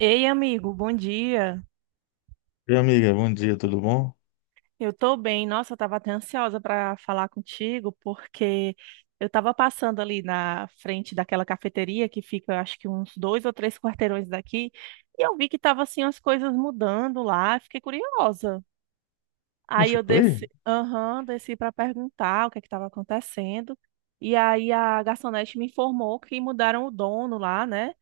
Ei, amigo, bom dia. E amiga, bom dia, tudo bom? Eu tô bem. Nossa, eu tava até ansiosa para falar contigo, porque eu tava passando ali na frente daquela cafeteria que fica, acho que uns dois ou três quarteirões daqui, e eu vi que tava assim as coisas mudando lá, fiquei curiosa. Não Aí eu ficou aí? desci, aham, desci para perguntar o que é que tava acontecendo. E aí a garçonete me informou que mudaram o dono lá, né?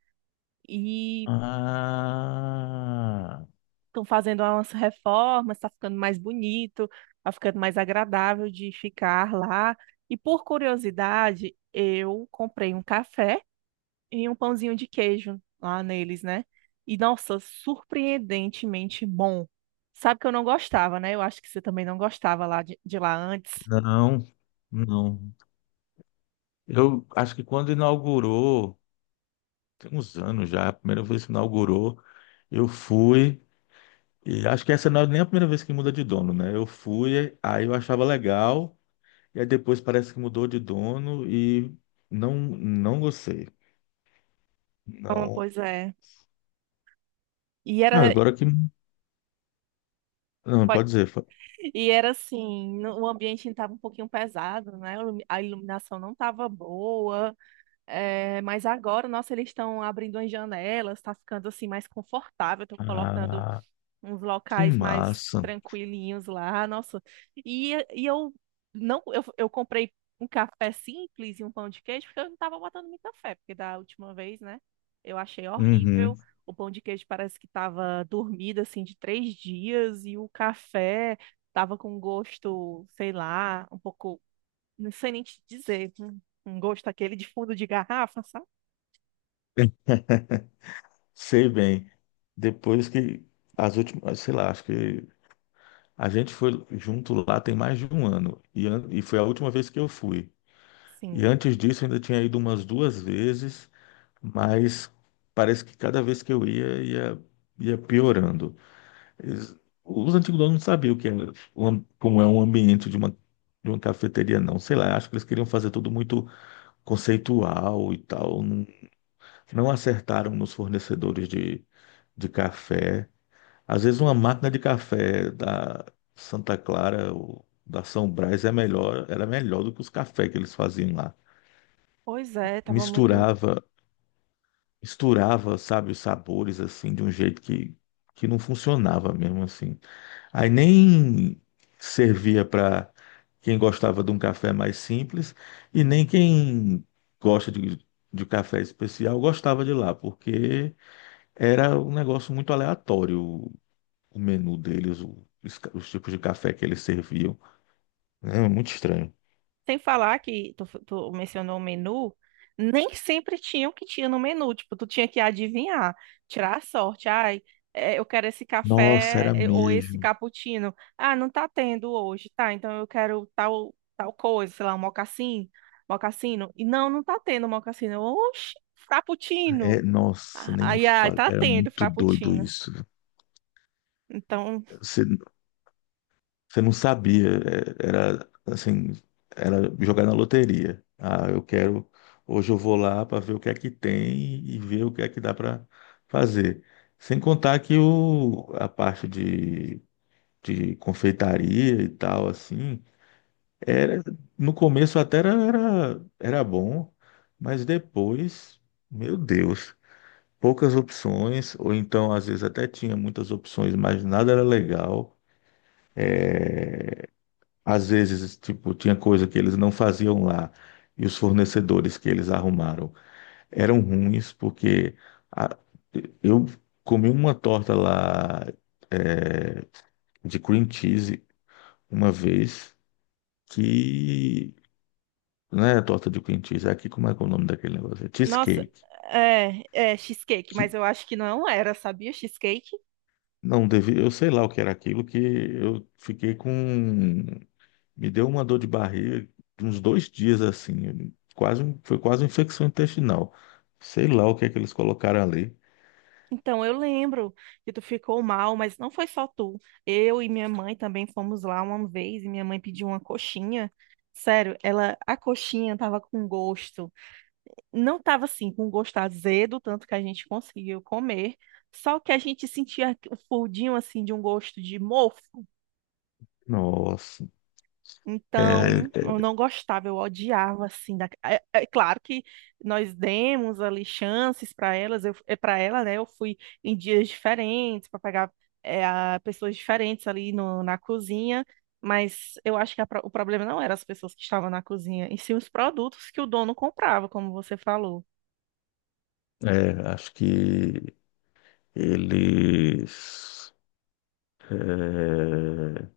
E Ah, estão fazendo umas reformas, está ficando mais bonito, está ficando mais agradável de ficar lá. E por curiosidade, eu comprei um café e um pãozinho de queijo lá neles, né? E nossa, surpreendentemente bom. Sabe que eu não gostava, né? Eu acho que você também não gostava lá de lá antes. não, não. Eu acho que quando inaugurou, tem uns anos já, a primeira vez que inaugurou, eu fui, e acho que essa não é nem a primeira vez que muda de dono, né? Eu fui, aí eu achava legal, e aí depois parece que mudou de dono e não, não gostei. Então, Não. pois é. E era, Ah, agora que. Não, pode- pode dizer. E era assim, o ambiente estava um pouquinho pesado, né? A iluminação não estava boa. É, mas agora, nossa, eles estão abrindo as janelas, tá ficando assim mais confortável, estão colocando Ah, uns que locais mais massa. tranquilinhos lá, nossa. E eu não, eu comprei um café simples e um pão de queijo, porque eu não tava botando muita fé, porque da última vez, né, eu achei horrível. Uhum. O pão de queijo parece que tava dormido assim de três dias, e o café tava com um gosto, sei lá, um pouco, não sei nem te dizer, um um gosto aquele de fundo de garrafa, sabe? Sei bem. Depois que as últimas, sei lá, acho que a gente foi junto lá tem mais de um ano e foi a última vez que eu fui. E Sim. antes disso eu ainda tinha ido umas duas vezes, mas parece que cada vez que eu ia, ia piorando. Eles- os antigos donos não sabiam o que é, como é um ambiente de uma cafeteria, não. Sei lá, acho que eles queriam fazer tudo muito conceitual e tal. Não, não acertaram nos fornecedores de café. Às vezes uma máquina de café da Santa Clara ou da São Brás é melhor, era melhor do que os cafés que eles faziam lá. Pois é, tava muito. Misturava, misturava, sabe, os sabores assim de um jeito que não funcionava mesmo assim. Aí nem servia para quem gostava de um café mais simples e nem quem gosta de café especial gostava de lá, porque era um negócio muito aleatório o menu deles, os tipos de café que eles serviam. É muito estranho. Sem falar que tu mencionou o menu, nem sempre tinha o que tinha no menu. Tipo, tu tinha que adivinhar, tirar a sorte. Ai, é, eu quero esse Nossa, café era é, ou esse mesmo. cappuccino. Ah, não tá tendo hoje, tá? Então eu quero tal, tal coisa, sei lá, um mocassim, mocassino. E não, não tá tendo mocassino. Oxi, frappuccino. É, nossa, Ah, nem me ai, ai, fala. tá Era tendo muito doido frappuccino. isso. Então, Você, você não sabia. É, era assim, era jogar na loteria. Ah, eu quero. Hoje eu vou lá para ver o que é que tem e ver o que é que dá para fazer. Sem contar que a parte de confeitaria e tal, assim, Era, no começo até era bom, mas depois, meu Deus, poucas opções, ou então às vezes até tinha muitas opções, mas nada era legal. Às vezes, tipo, tinha coisa que eles não faziam lá e os fornecedores que eles arrumaram eram ruins, porque a- eu comi uma torta lá, é, de cream cheese uma vez que não é torta de cream cheese, é aqui como é que é o nome daquele negócio? É nossa, cheesecake. é, é cheesecake, Que mas eu acho que não era, sabia? Cheesecake. não devia, eu sei lá o que era aquilo, que eu fiquei com. Me deu uma dor de barriga de uns 2 dias assim. Quase, foi quase uma infecção intestinal. Sei lá o que é que eles colocaram ali. Então eu lembro que tu ficou mal, mas não foi só tu. Eu e minha mãe também fomos lá uma vez e minha mãe pediu uma coxinha. Sério, ela, a coxinha tava com gosto. Não tava assim, com gosto azedo, tanto que a gente conseguiu comer. Só que a gente sentia o fundinho assim de um gosto de mofo. Nossa. Então, eu É, não gostava, eu odiava assim. É, é claro que nós demos ali chances para elas, eu para ela, né? Eu fui em dias diferentes para pegar é, pessoas diferentes ali na cozinha, mas eu acho que a o problema não era as pessoas que estavam na cozinha, e sim os produtos que o dono comprava, como você falou. Acho que eles. é,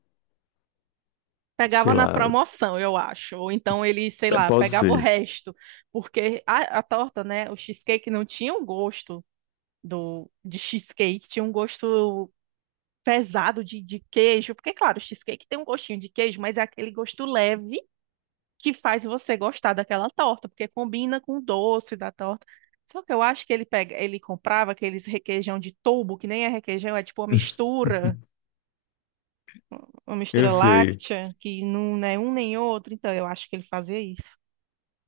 Pegava Sei na lá, promoção, eu acho. Ou então ele, sei lá, pode pegava o ser. resto, porque a torta, né? O cheesecake não tinha o gosto de cheesecake, tinha um gosto pesado de queijo, porque, claro, o cheesecake tem um gostinho de queijo, mas é aquele gosto leve que faz você gostar daquela torta, porque combina com o doce da torta. Só que eu acho que ele pega, ele comprava aqueles requeijão de tubo, que nem é requeijão, é tipo uma Eu mistura sei. láctea, que não é um nem outro. Então eu acho que ele fazia isso.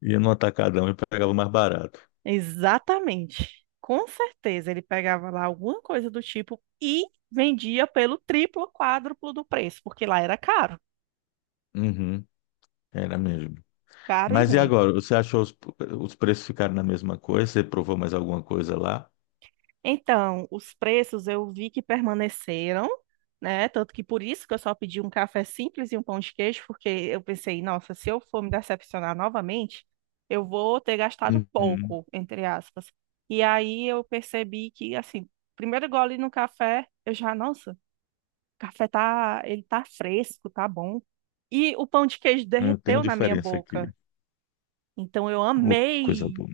Ia no atacadão e pegava mais barato. Exatamente. Com certeza ele pegava lá alguma coisa do tipo e vendia pelo triplo, quádruplo do preço, porque lá era caro, Uhum, era mesmo. caro e Mas e ruim. agora? Você achou os preços ficaram na mesma coisa? Você provou mais alguma coisa lá? Então, os preços eu vi que permaneceram, né? Tanto que por isso que eu só pedi um café simples e um pão de queijo, porque eu pensei, nossa, se eu for me decepcionar novamente, eu vou ter gastado Uhum. pouco, entre aspas. E aí eu percebi que, assim, primeiro gole no café, eu já, nossa, o café tá, ele tá fresco, tá bom. E o pão de queijo Não tem uma derreteu na minha diferença aqui. boca. Então eu Ô, coisa amei. boa.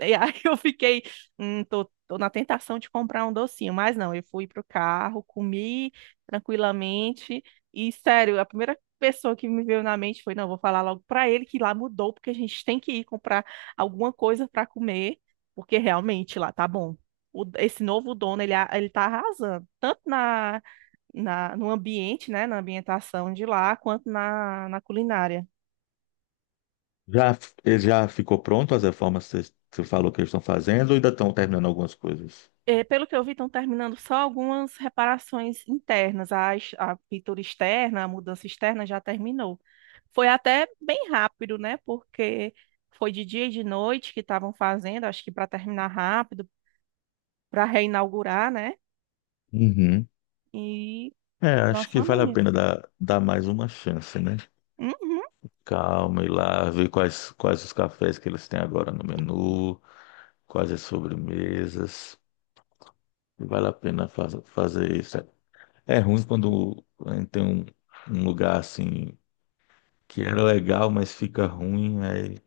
E aí eu fiquei, tô na tentação de comprar um docinho, mas não, eu fui pro carro, comi tranquilamente e sério, a primeira pessoa que me veio na mente foi, não, vou falar logo pra ele que lá mudou porque a gente tem que ir comprar alguma coisa pra comer, porque realmente lá tá bom. Esse novo dono, ele, ele tá arrasando, tanto na, no ambiente, né, na ambientação de lá, quanto na, na culinária. Já, Ele já ficou pronto as reformas que você falou que eles estão fazendo ou ainda estão terminando algumas coisas? Eh, pelo que eu vi, estão terminando só algumas reparações internas. A, a pintura externa, a mudança externa já terminou. Foi até bem rápido, né? Porque foi de dia e de noite que estavam fazendo, acho que para terminar rápido, para reinaugurar, né? Uhum. E É, acho nossa, que uma vale a bonito. pena dar mais uma chance, né? Uhum, Calma, ir lá, ver quais os cafés que eles têm agora no menu, quais as sobremesas. Vale a pena fazer isso. É ruim quando tem um lugar assim que era legal, mas fica ruim. Aí,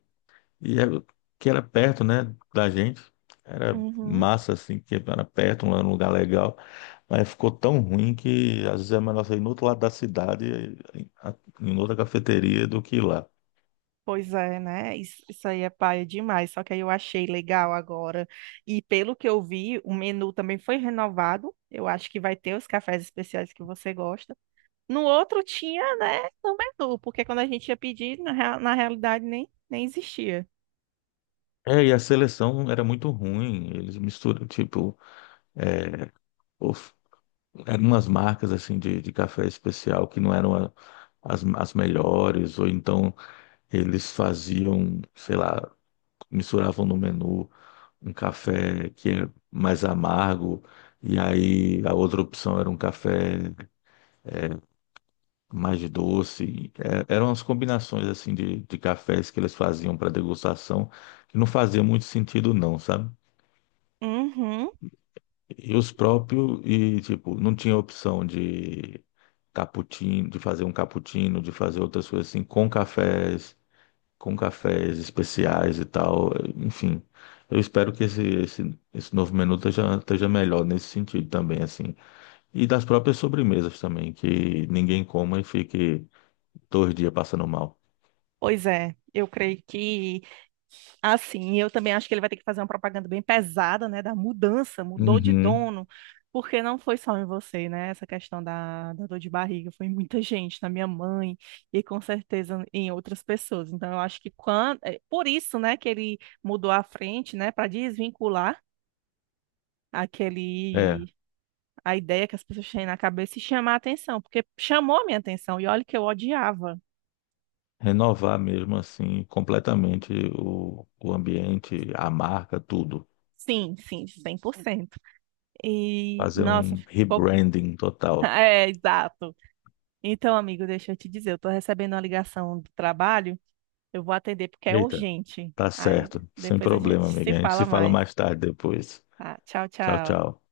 e era- que era perto, né, da gente. Era uhum. massa, assim, que era perto, um lugar legal. Mas ficou tão ruim que às vezes é melhor sair no outro lado da cidade, em em outra cafeteria, do que ir lá. Pois é, né? Isso aí é paia demais. Só que aí eu achei legal agora. E pelo que eu vi, o menu também foi renovado. Eu acho que vai ter os cafés especiais que você gosta. No outro tinha, né, no menu, porque quando a gente ia pedir, na realidade nem existia. É, e a seleção era muito ruim. Eles misturam, tipo, é, of- eram umas marcas assim de café especial que não eram as melhores, ou então eles faziam, sei lá, misturavam no menu um café que é mais amargo, e aí a outra opção era um café mais doce. É, eram as combinações assim de cafés que eles faziam para degustação, que não fazia muito sentido não, sabe? Uhum. E os próprios, e tipo, não tinha opção de cappuccino, de fazer um cappuccino, de fazer outras coisas assim, com cafés especiais e tal. Enfim, eu espero que esse novo menu esteja melhor nesse sentido também, assim. E das próprias sobremesas também, que ninguém coma e fique 2 dias passando mal. Pois é, eu creio que assim, eu também acho que ele vai ter que fazer uma propaganda bem pesada, né, da mudança, mudou de Uhum. dono, porque não foi só em você, né, essa questão da dor de barriga, foi em muita gente, na minha mãe e com certeza em outras pessoas. Então, eu acho que quando, é por isso, né, que ele mudou a frente, né, para desvincular É, aquele a ideia que as pessoas têm na cabeça e chamar a atenção, porque chamou a minha atenção e olha que eu odiava. renovar mesmo assim completamente o ambiente, a marca, tudo. Sim, sim, 100%. E, Fazer nossa, um ficou rebranding total. é, exato. Então, amigo, deixa eu te dizer, eu tô recebendo uma ligação do trabalho, eu vou atender porque é Eita, urgente. tá Aí certo, sem depois a gente problema, se amiga. A gente se fala fala mais. mais tarde depois. Tá? Tchau, Tchau, tchau. tchau.